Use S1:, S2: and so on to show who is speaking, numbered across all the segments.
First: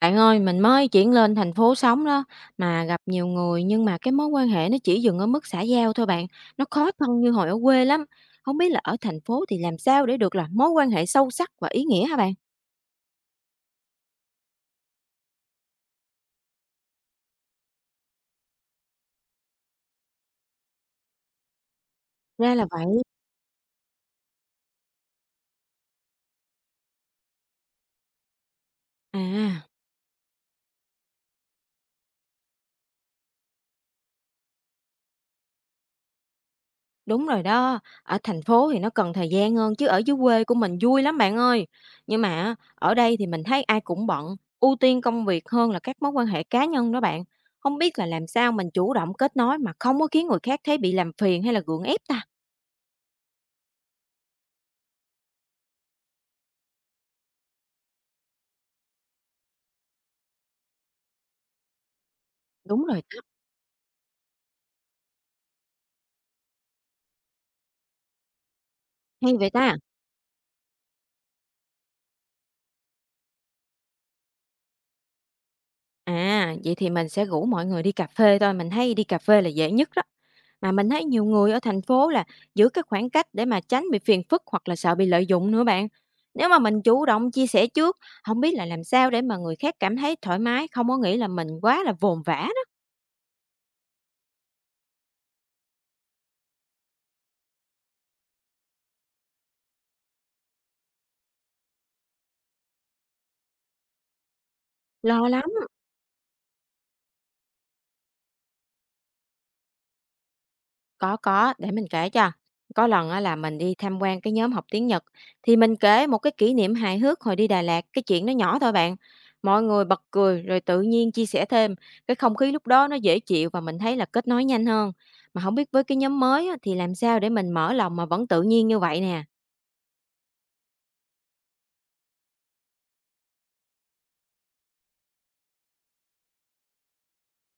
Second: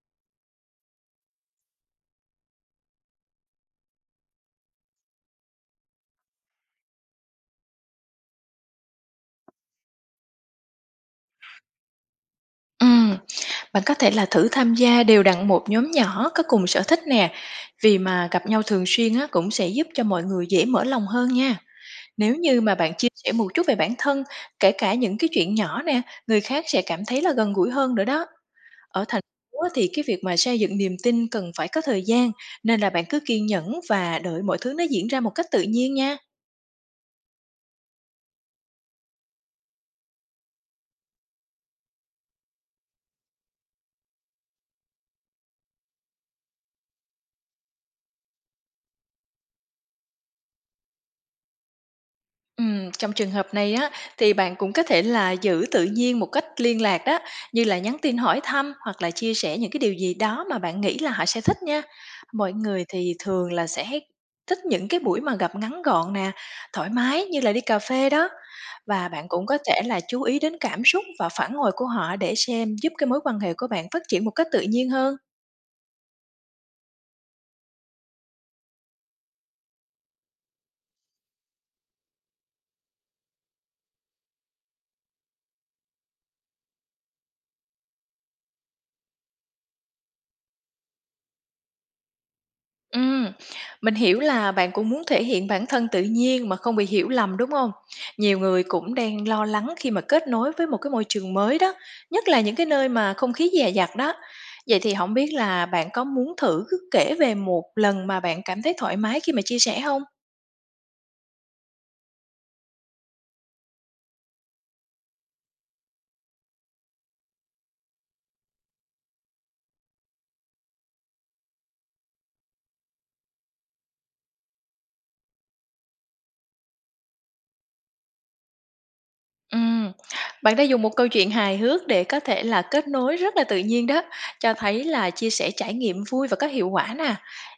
S1: Bạn ơi, mình mới chuyển lên thành phố sống đó, mà gặp nhiều người nhưng mà cái mối quan hệ nó chỉ dừng ở mức xã giao thôi bạn. Nó khó thân như hồi ở quê lắm. Không biết là ở thành phố thì làm sao để được là mối quan hệ sâu sắc và ý nghĩa hả bạn?
S2: Ừm, bạn có thể là thử tham gia đều đặn một nhóm nhỏ có cùng sở thích nè, vì mà gặp nhau thường xuyên á cũng sẽ giúp cho mọi người dễ mở lòng hơn nha. Nếu
S1: Ra
S2: như
S1: là
S2: mà
S1: vậy.
S2: bạn chia sẻ một chút về bản thân, kể cả những cái chuyện nhỏ nè, người khác sẽ cảm thấy là gần gũi hơn nữa đó. Ở thành phố
S1: À,
S2: á thì cái việc mà xây dựng niềm tin cần phải có thời gian, nên là bạn cứ kiên nhẫn và đợi mọi thứ nó diễn ra một cách tự nhiên nha.
S1: đúng rồi đó. Ở thành phố thì nó cần thời gian hơn chứ ở dưới quê của mình vui lắm bạn ơi. Nhưng mà ở đây thì mình thấy ai cũng bận, ưu tiên công việc hơn là các mối quan hệ cá nhân đó bạn. Không biết là làm sao mình chủ động kết nối mà không có khiến người khác thấy bị làm phiền hay là gượng ép ta.
S2: Trong trường hợp này á, thì bạn cũng có thể là giữ tự nhiên một cách liên lạc đó, như là nhắn tin hỏi thăm hoặc là chia sẻ những cái điều gì đó mà bạn nghĩ là họ sẽ thích nha. Mọi người
S1: Đúng rồi
S2: thì
S1: đó,
S2: thường là sẽ thích những cái buổi mà gặp ngắn gọn nè, thoải mái như là đi cà phê đó. Và bạn
S1: hay
S2: cũng
S1: vậy
S2: có
S1: ta!
S2: thể là chú ý đến cảm xúc và phản hồi của họ để xem giúp cái mối quan hệ của bạn phát triển một cách tự nhiên hơn.
S1: À, vậy thì mình sẽ rủ mọi người đi cà phê thôi, mình thấy đi cà phê là dễ nhất đó. Mà mình thấy nhiều người ở thành phố là giữ cái khoảng cách để mà tránh bị phiền phức hoặc là sợ bị lợi dụng nữa bạn. Nếu mà mình chủ động chia sẻ trước, không biết là làm sao để mà người khác cảm thấy thoải mái, không có nghĩ là mình quá là vồn vã đó.
S2: Ừm, mình hiểu là bạn cũng muốn thể hiện bản thân tự nhiên mà không bị hiểu lầm, đúng không? Nhiều người cũng đang lo lắng khi mà kết nối với một cái môi trường mới đó, nhất là những cái nơi mà không khí dè dặt đó. Vậy thì không
S1: Lo
S2: biết
S1: lắm.
S2: là bạn có muốn thử cứ kể về một lần mà bạn cảm thấy thoải mái khi mà chia sẻ không?
S1: Có, để mình kể cho. Có lần á là mình đi tham quan cái nhóm học tiếng Nhật, thì mình kể một cái kỷ niệm hài hước hồi đi Đà Lạt, cái chuyện nó nhỏ thôi bạn. Mọi người bật cười rồi tự nhiên chia sẻ thêm, cái không khí lúc đó nó dễ chịu và mình thấy là kết nối nhanh hơn. Mà không biết với cái nhóm mới á, thì làm sao để mình mở lòng mà vẫn tự nhiên như vậy nè.
S2: Ừm, bạn đã dùng một câu chuyện hài hước để có thể là kết nối rất là tự nhiên đó, cho thấy là chia sẻ trải nghiệm vui và có hiệu quả nè.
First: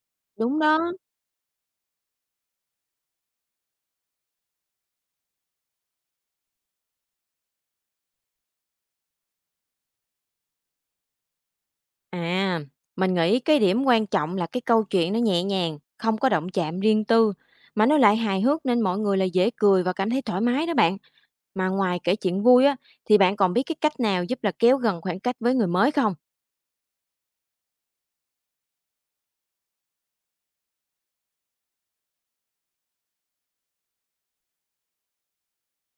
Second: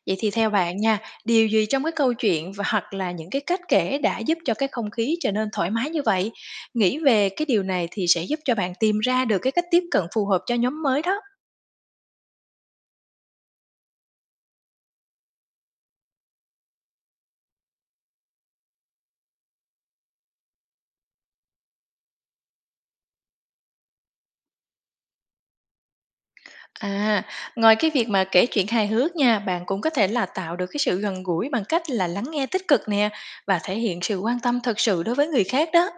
S2: Vậy thì theo
S1: Đúng
S2: bạn
S1: đó.
S2: nha, điều gì trong cái câu chuyện và hoặc là những cái cách kể đã giúp cho cái không khí trở nên thoải mái như vậy? Nghĩ về cái điều này thì sẽ giúp cho bạn tìm ra được cái cách tiếp cận phù hợp cho nhóm mới đó.
S1: À, mình nghĩ cái điểm quan trọng là cái câu chuyện nó nhẹ nhàng, không có động chạm riêng tư, mà nó lại hài hước nên mọi người là dễ cười và cảm thấy thoải mái đó bạn. Mà ngoài kể chuyện vui á, thì bạn còn biết cái cách nào giúp là kéo gần khoảng cách với người mới không?
S2: À, ngoài cái việc mà kể chuyện hài hước nha, bạn cũng có thể là tạo được cái sự gần gũi bằng cách là lắng nghe tích cực nè và thể hiện sự quan tâm thật sự đối với người khác đó.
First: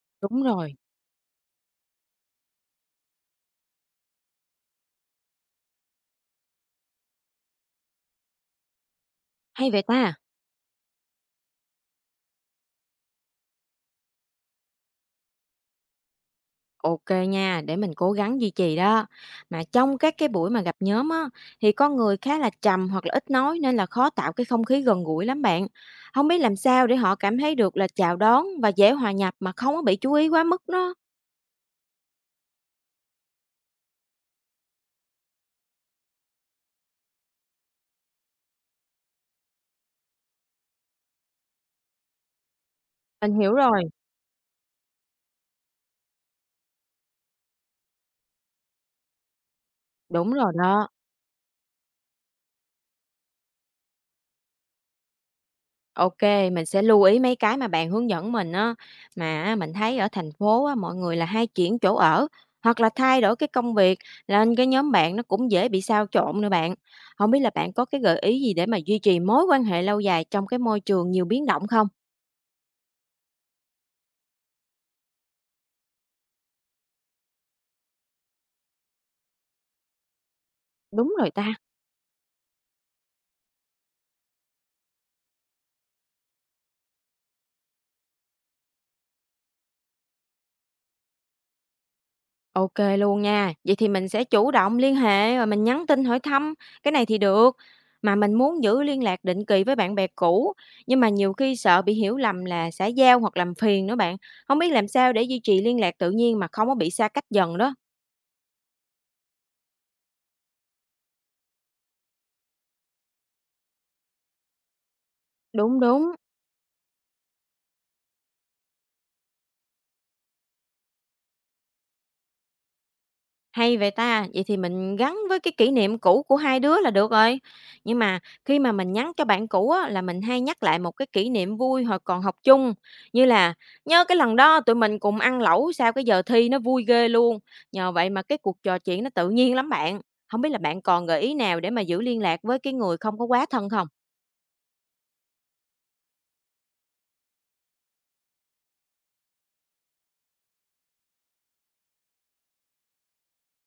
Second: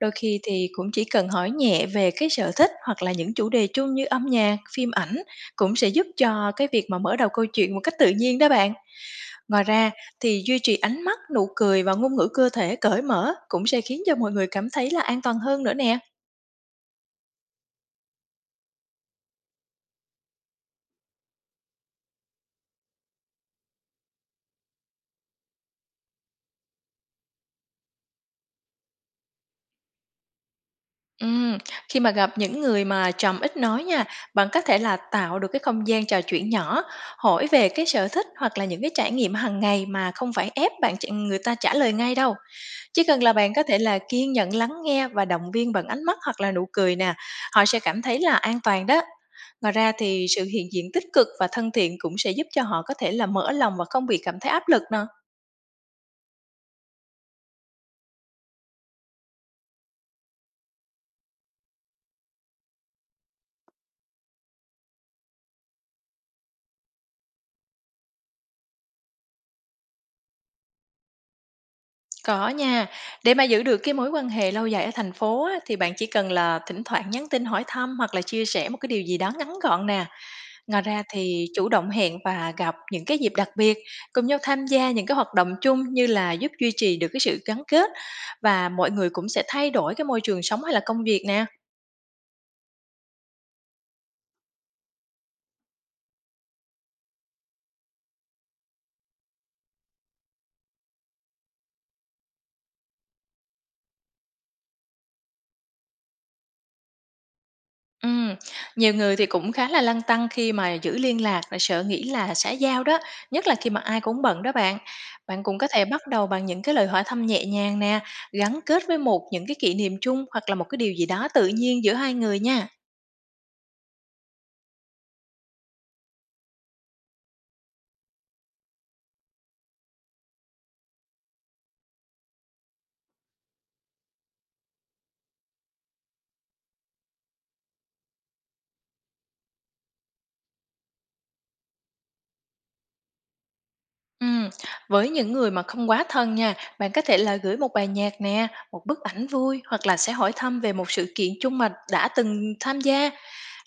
S2: Đôi khi
S1: Đúng
S2: thì
S1: rồi.
S2: cũng chỉ cần hỏi nhẹ về cái sở thích hoặc là những chủ đề chung như âm nhạc, phim ảnh cũng sẽ giúp cho cái việc mà mở đầu câu chuyện một cách tự nhiên đó bạn. Ngoài
S1: Hay vậy
S2: ra
S1: ta?
S2: thì duy trì ánh mắt, nụ cười và ngôn ngữ cơ thể cởi mở cũng sẽ khiến cho mọi người cảm thấy là an toàn hơn nữa nè.
S1: OK nha, để mình cố gắng duy trì đó. Mà trong các cái buổi mà gặp nhóm á, thì có người khá là trầm hoặc là ít nói nên là khó tạo cái không khí gần gũi lắm bạn. Không biết làm sao để họ cảm thấy được là chào đón và dễ hòa nhập mà không có bị chú ý quá mức đó.
S2: Ừm, khi mà gặp những người mà trầm ít nói nha, bạn có thể là tạo được cái không gian trò chuyện nhỏ, hỏi về cái sở thích hoặc là những cái trải nghiệm hàng ngày mà không phải ép bạn người ta trả lời ngay đâu. Chỉ cần là
S1: Mình
S2: bạn
S1: hiểu
S2: có thể
S1: rồi,
S2: là kiên nhẫn lắng nghe và động viên bằng ánh mắt hoặc là nụ cười nè, họ sẽ cảm thấy là an toàn đó. Ngoài ra thì
S1: đúng
S2: sự
S1: rồi
S2: hiện diện
S1: đó.
S2: tích cực và thân thiện cũng sẽ giúp cho họ có thể là mở lòng và không bị cảm thấy áp lực nè.
S1: OK, mình sẽ lưu ý mấy cái mà bạn hướng dẫn mình á. Mà á, mình thấy ở thành phố á, mọi người là hay chuyển chỗ ở hoặc là thay đổi cái công việc, nên cái nhóm bạn nó cũng dễ bị xao trộn nữa bạn. Không biết là bạn có cái gợi ý gì để mà duy trì mối quan hệ lâu dài trong cái môi trường nhiều biến động không?
S2: Có nha, để mà giữ được cái mối quan hệ lâu dài ở thành phố á, thì bạn chỉ cần là thỉnh thoảng nhắn tin hỏi thăm hoặc là chia sẻ một cái điều gì đó ngắn gọn nè. Ngoài ra
S1: Đúng rồi
S2: thì
S1: ta.
S2: chủ động hẹn và gặp những cái dịp đặc biệt, cùng nhau tham gia những cái hoạt động chung như là giúp duy trì được cái sự gắn kết và mọi người cũng sẽ thay đổi cái môi trường sống hay là công việc nè.
S1: OK luôn nha. Vậy thì mình sẽ chủ động liên hệ rồi mình nhắn tin hỏi thăm, cái này thì được. Mà mình muốn giữ liên lạc định kỳ với bạn bè cũ, nhưng mà nhiều khi sợ bị hiểu lầm là xã giao hoặc làm phiền nữa bạn. Không biết làm sao để duy trì liên lạc tự nhiên mà không có bị xa cách dần đó.
S2: Ừm, nhiều người thì cũng khá là lăn tăn khi mà giữ liên lạc là sợ nghĩ là xã giao đó, nhất là khi mà ai cũng bận đó bạn. Bạn cũng có
S1: Đúng,
S2: thể bắt
S1: đúng.
S2: đầu bằng những cái lời hỏi thăm nhẹ nhàng nè, gắn kết với một những cái kỷ niệm chung hoặc là một cái điều gì đó tự nhiên giữa hai người nha.
S1: Hay vậy ta, vậy thì mình gắn với cái kỷ niệm cũ của hai đứa là được rồi. Nhưng mà khi mà mình nhắn cho bạn cũ á, là mình hay nhắc lại một cái kỷ niệm vui hồi còn học chung. Như là, nhớ cái lần đó tụi mình cùng ăn lẩu sau cái giờ thi, nó vui ghê luôn. Nhờ vậy mà cái cuộc trò chuyện nó tự nhiên lắm bạn. Không biết là bạn còn gợi ý nào để mà giữ liên lạc với cái người không có quá thân không?
S2: Ừm, với những người mà không quá thân nha, bạn có thể là gửi một bài nhạc nè, một bức ảnh vui hoặc là sẽ hỏi thăm về một sự kiện chung mà đã từng tham gia.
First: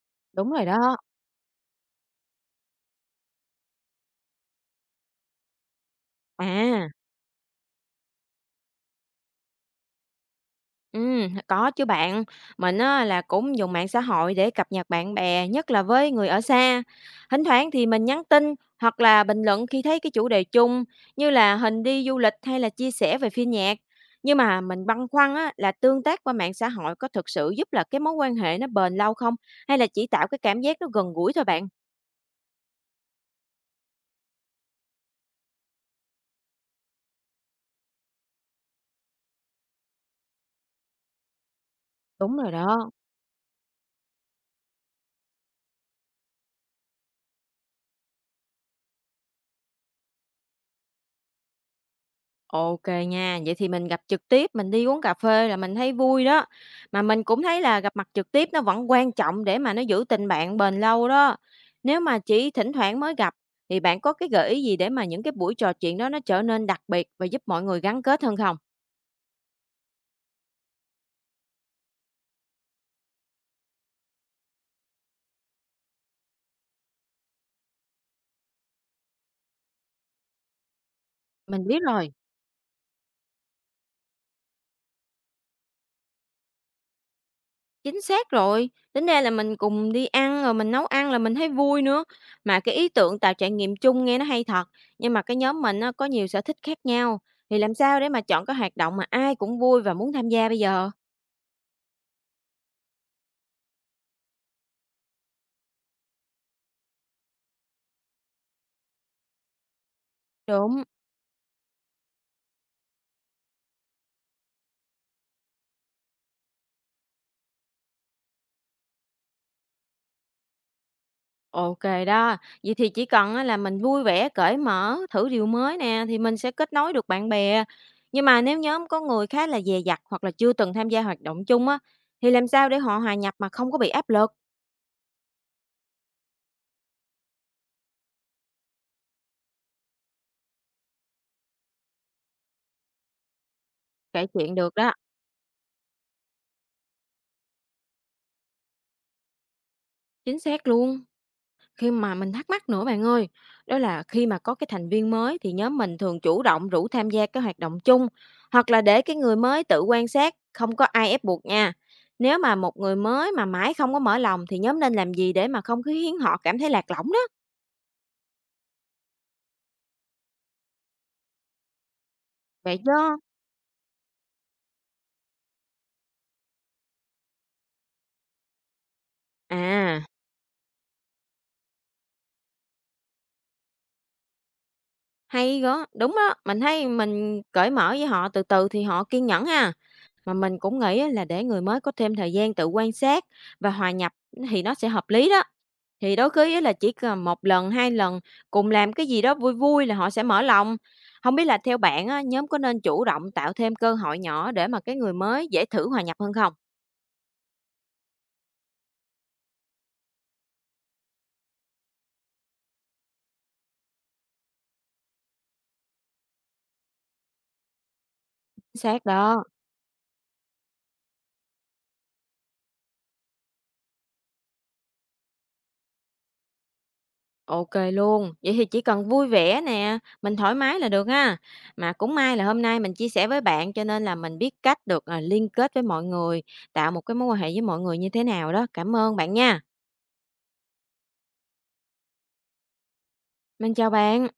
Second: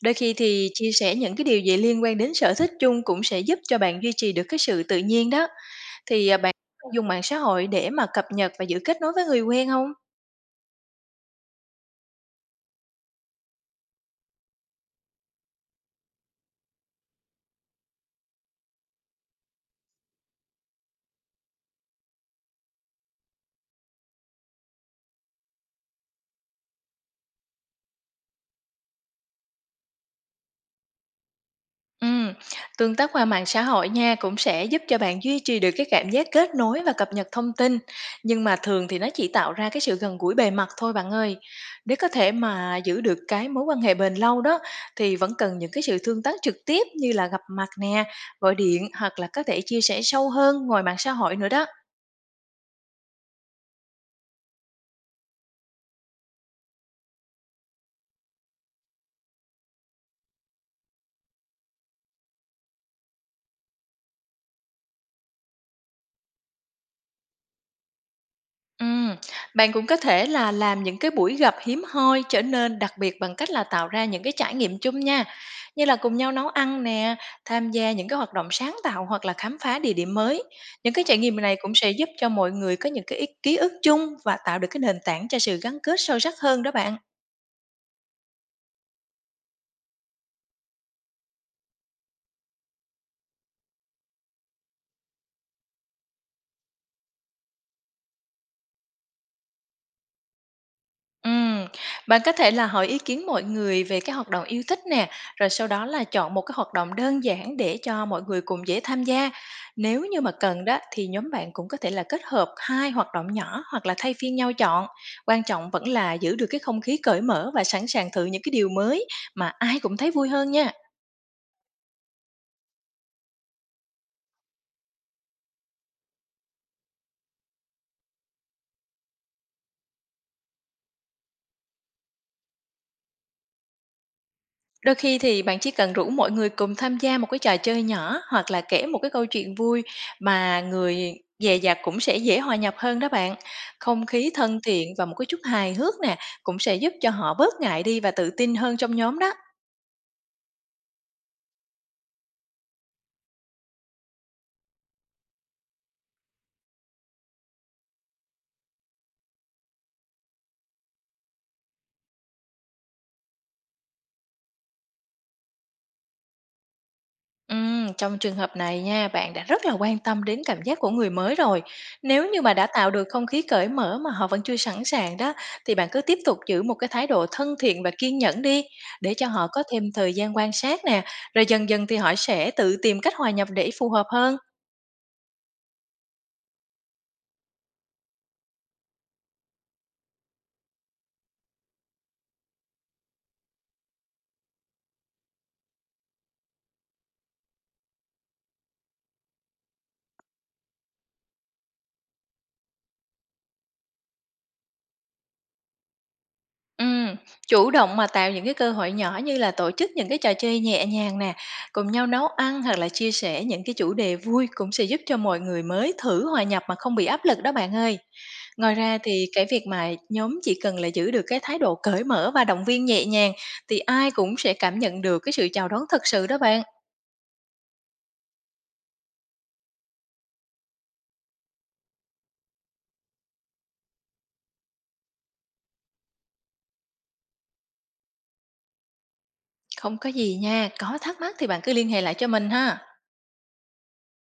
S2: Đôi khi
S1: Đúng rồi
S2: thì chia
S1: đó.
S2: sẻ những cái điều gì liên quan đến sở thích chung cũng sẽ giúp cho bạn duy trì được cái sự tự nhiên đó. Thì à, bạn
S1: À.
S2: dùng mạng xã hội để mà cập nhật và giữ kết nối với người quen không?
S1: Có chứ bạn. Mình á là cũng dùng mạng xã hội để cập nhật bạn bè, nhất là với người ở xa. Thỉnh thoảng thì mình nhắn tin hoặc là bình luận khi thấy cái chủ đề chung, như là hình đi du lịch hay là chia sẻ về phim nhạc. Nhưng mà mình băn khoăn á là tương tác qua mạng xã hội có thực sự giúp là cái mối quan hệ nó bền lâu không, hay là chỉ tạo cái cảm giác nó gần gũi thôi bạn?
S2: Ừm, tương tác qua mạng xã hội nha, cũng sẽ giúp cho bạn duy trì được cái cảm giác kết nối và cập nhật thông tin, nhưng mà thường thì nó chỉ tạo ra cái sự gần gũi bề mặt thôi bạn ơi. Để có thể
S1: Đúng rồi
S2: mà
S1: đó.
S2: giữ được cái mối quan hệ bền lâu đó thì vẫn cần những cái sự tương tác trực tiếp như là gặp mặt nè, gọi điện hoặc là có thể chia sẻ sâu hơn ngoài mạng xã hội nữa đó.
S1: OK nha, vậy thì mình gặp trực tiếp, mình đi uống cà phê là mình thấy vui đó. Mà mình cũng thấy là gặp mặt trực tiếp nó vẫn quan trọng để mà nó giữ tình bạn bền lâu đó. Nếu mà chỉ thỉnh thoảng mới gặp, thì bạn có cái gợi ý gì để mà những cái buổi trò chuyện đó nó trở nên đặc biệt và giúp mọi người gắn kết hơn không?
S2: Ừm, bạn cũng có thể là làm những cái buổi gặp hiếm hoi trở nên đặc biệt bằng cách là tạo ra những cái trải nghiệm chung nha, như là cùng nhau nấu ăn nè, tham gia những cái hoạt động sáng tạo hoặc là khám phá địa điểm mới. Những cái trải nghiệm này
S1: Mình
S2: cũng
S1: biết
S2: sẽ giúp
S1: rồi.
S2: cho mọi người có những cái ký ức chung và tạo được cái nền tảng cho sự gắn kết sâu sắc hơn đó bạn.
S1: Chính xác rồi, tính ra là mình cùng đi ăn rồi mình nấu ăn là mình thấy vui nữa. Mà cái ý tưởng tạo trải nghiệm chung nghe nó hay thật, nhưng mà cái nhóm mình á, có nhiều sở thích khác nhau, thì làm sao để mà chọn cái hoạt động mà ai cũng vui và muốn tham gia bây giờ?
S2: Ừm, bạn có thể là hỏi ý kiến mọi người về cái hoạt động yêu thích nè, rồi sau đó là chọn một cái hoạt động đơn giản để cho mọi người cùng dễ tham gia. Nếu như mà cần đó
S1: Đúng,
S2: thì nhóm bạn cũng có thể là kết hợp hai hoạt động nhỏ hoặc là thay phiên nhau chọn. Quan trọng vẫn là giữ được cái không khí cởi mở và sẵn sàng thử những cái điều mới mà ai cũng thấy vui hơn nha.
S1: OK đó. Vậy thì chỉ cần á, là mình vui vẻ, cởi mở, thử điều mới nè, thì mình sẽ kết nối được bạn bè. Nhưng mà nếu nhóm có người khá là dè dặt hoặc là chưa từng tham gia hoạt động chung á, thì làm sao để họ hòa nhập mà không có bị áp lực?
S2: Đôi khi thì bạn chỉ cần rủ mọi người cùng tham gia một cái trò chơi nhỏ hoặc là kể một cái câu chuyện vui mà người dè dặt cũng sẽ dễ hòa nhập hơn đó bạn. Không
S1: Kể
S2: khí
S1: chuyện
S2: thân
S1: được đó,
S2: thiện và một cái chút hài hước nè cũng sẽ giúp cho họ bớt ngại đi và tự tin hơn trong nhóm đó.
S1: chính xác luôn. Khi mà mình thắc mắc nữa bạn ơi, đó là khi mà có cái thành viên mới thì nhóm mình thường chủ động rủ tham gia cái hoạt động chung, hoặc là để cái người mới tự quan sát, không có ai ép buộc nha. Nếu mà một người mới mà mãi không có mở lòng thì nhóm nên làm gì để mà không khiến họ cảm thấy lạc lõng đó?
S2: Trong trường hợp này nha, bạn đã rất là quan tâm đến cảm giác của người mới rồi. Nếu như mà đã
S1: Vậy
S2: tạo được
S1: chứ?
S2: không khí cởi mở mà họ vẫn chưa sẵn sàng đó, thì bạn cứ tiếp tục giữ một cái thái độ thân thiện và kiên nhẫn đi, để cho họ có thêm
S1: À,
S2: thời gian quan sát nè, rồi dần dần thì họ sẽ tự tìm cách hòa nhập để phù hợp hơn.
S1: hay đó, đúng đó, mình thấy mình cởi mở với họ từ từ thì họ kiên nhẫn ha. Mà mình cũng nghĩ á là để người mới có thêm thời gian tự quan sát và hòa nhập thì nó sẽ hợp lý đó. Thì đôi khi á là chỉ cần một lần, 2 lần, cùng làm cái gì đó vui vui là họ sẽ mở lòng. Không biết là theo bạn á, nhóm có nên chủ động tạo thêm cơ hội nhỏ để mà cái người mới dễ thử hòa nhập hơn không?
S2: Ừm, chủ động mà tạo những cái cơ hội nhỏ như là tổ chức những cái trò chơi nhẹ nhàng nè, cùng nhau nấu ăn hoặc là chia sẻ những cái chủ đề vui cũng sẽ giúp cho mọi người mới thử hòa nhập mà không bị áp lực đó bạn ơi. Ngoài ra
S1: Xác
S2: thì
S1: đó,
S2: cái việc mà nhóm chỉ cần là giữ được cái thái độ cởi mở và động viên nhẹ nhàng thì ai cũng sẽ cảm nhận được cái sự chào đón thật sự đó bạn.
S1: OK luôn. Vậy thì chỉ cần vui vẻ nè, mình thoải mái là được ha. Mà cũng may là hôm nay mình chia sẻ với bạn cho nên là mình biết cách được, à, liên kết với mọi người, tạo một cái mối quan hệ với mọi người như thế nào đó. Cảm ơn bạn nha.
S2: Không có gì nha, có thắc mắc thì bạn cứ liên hệ lại cho mình ha.
S1: Mình chào bạn.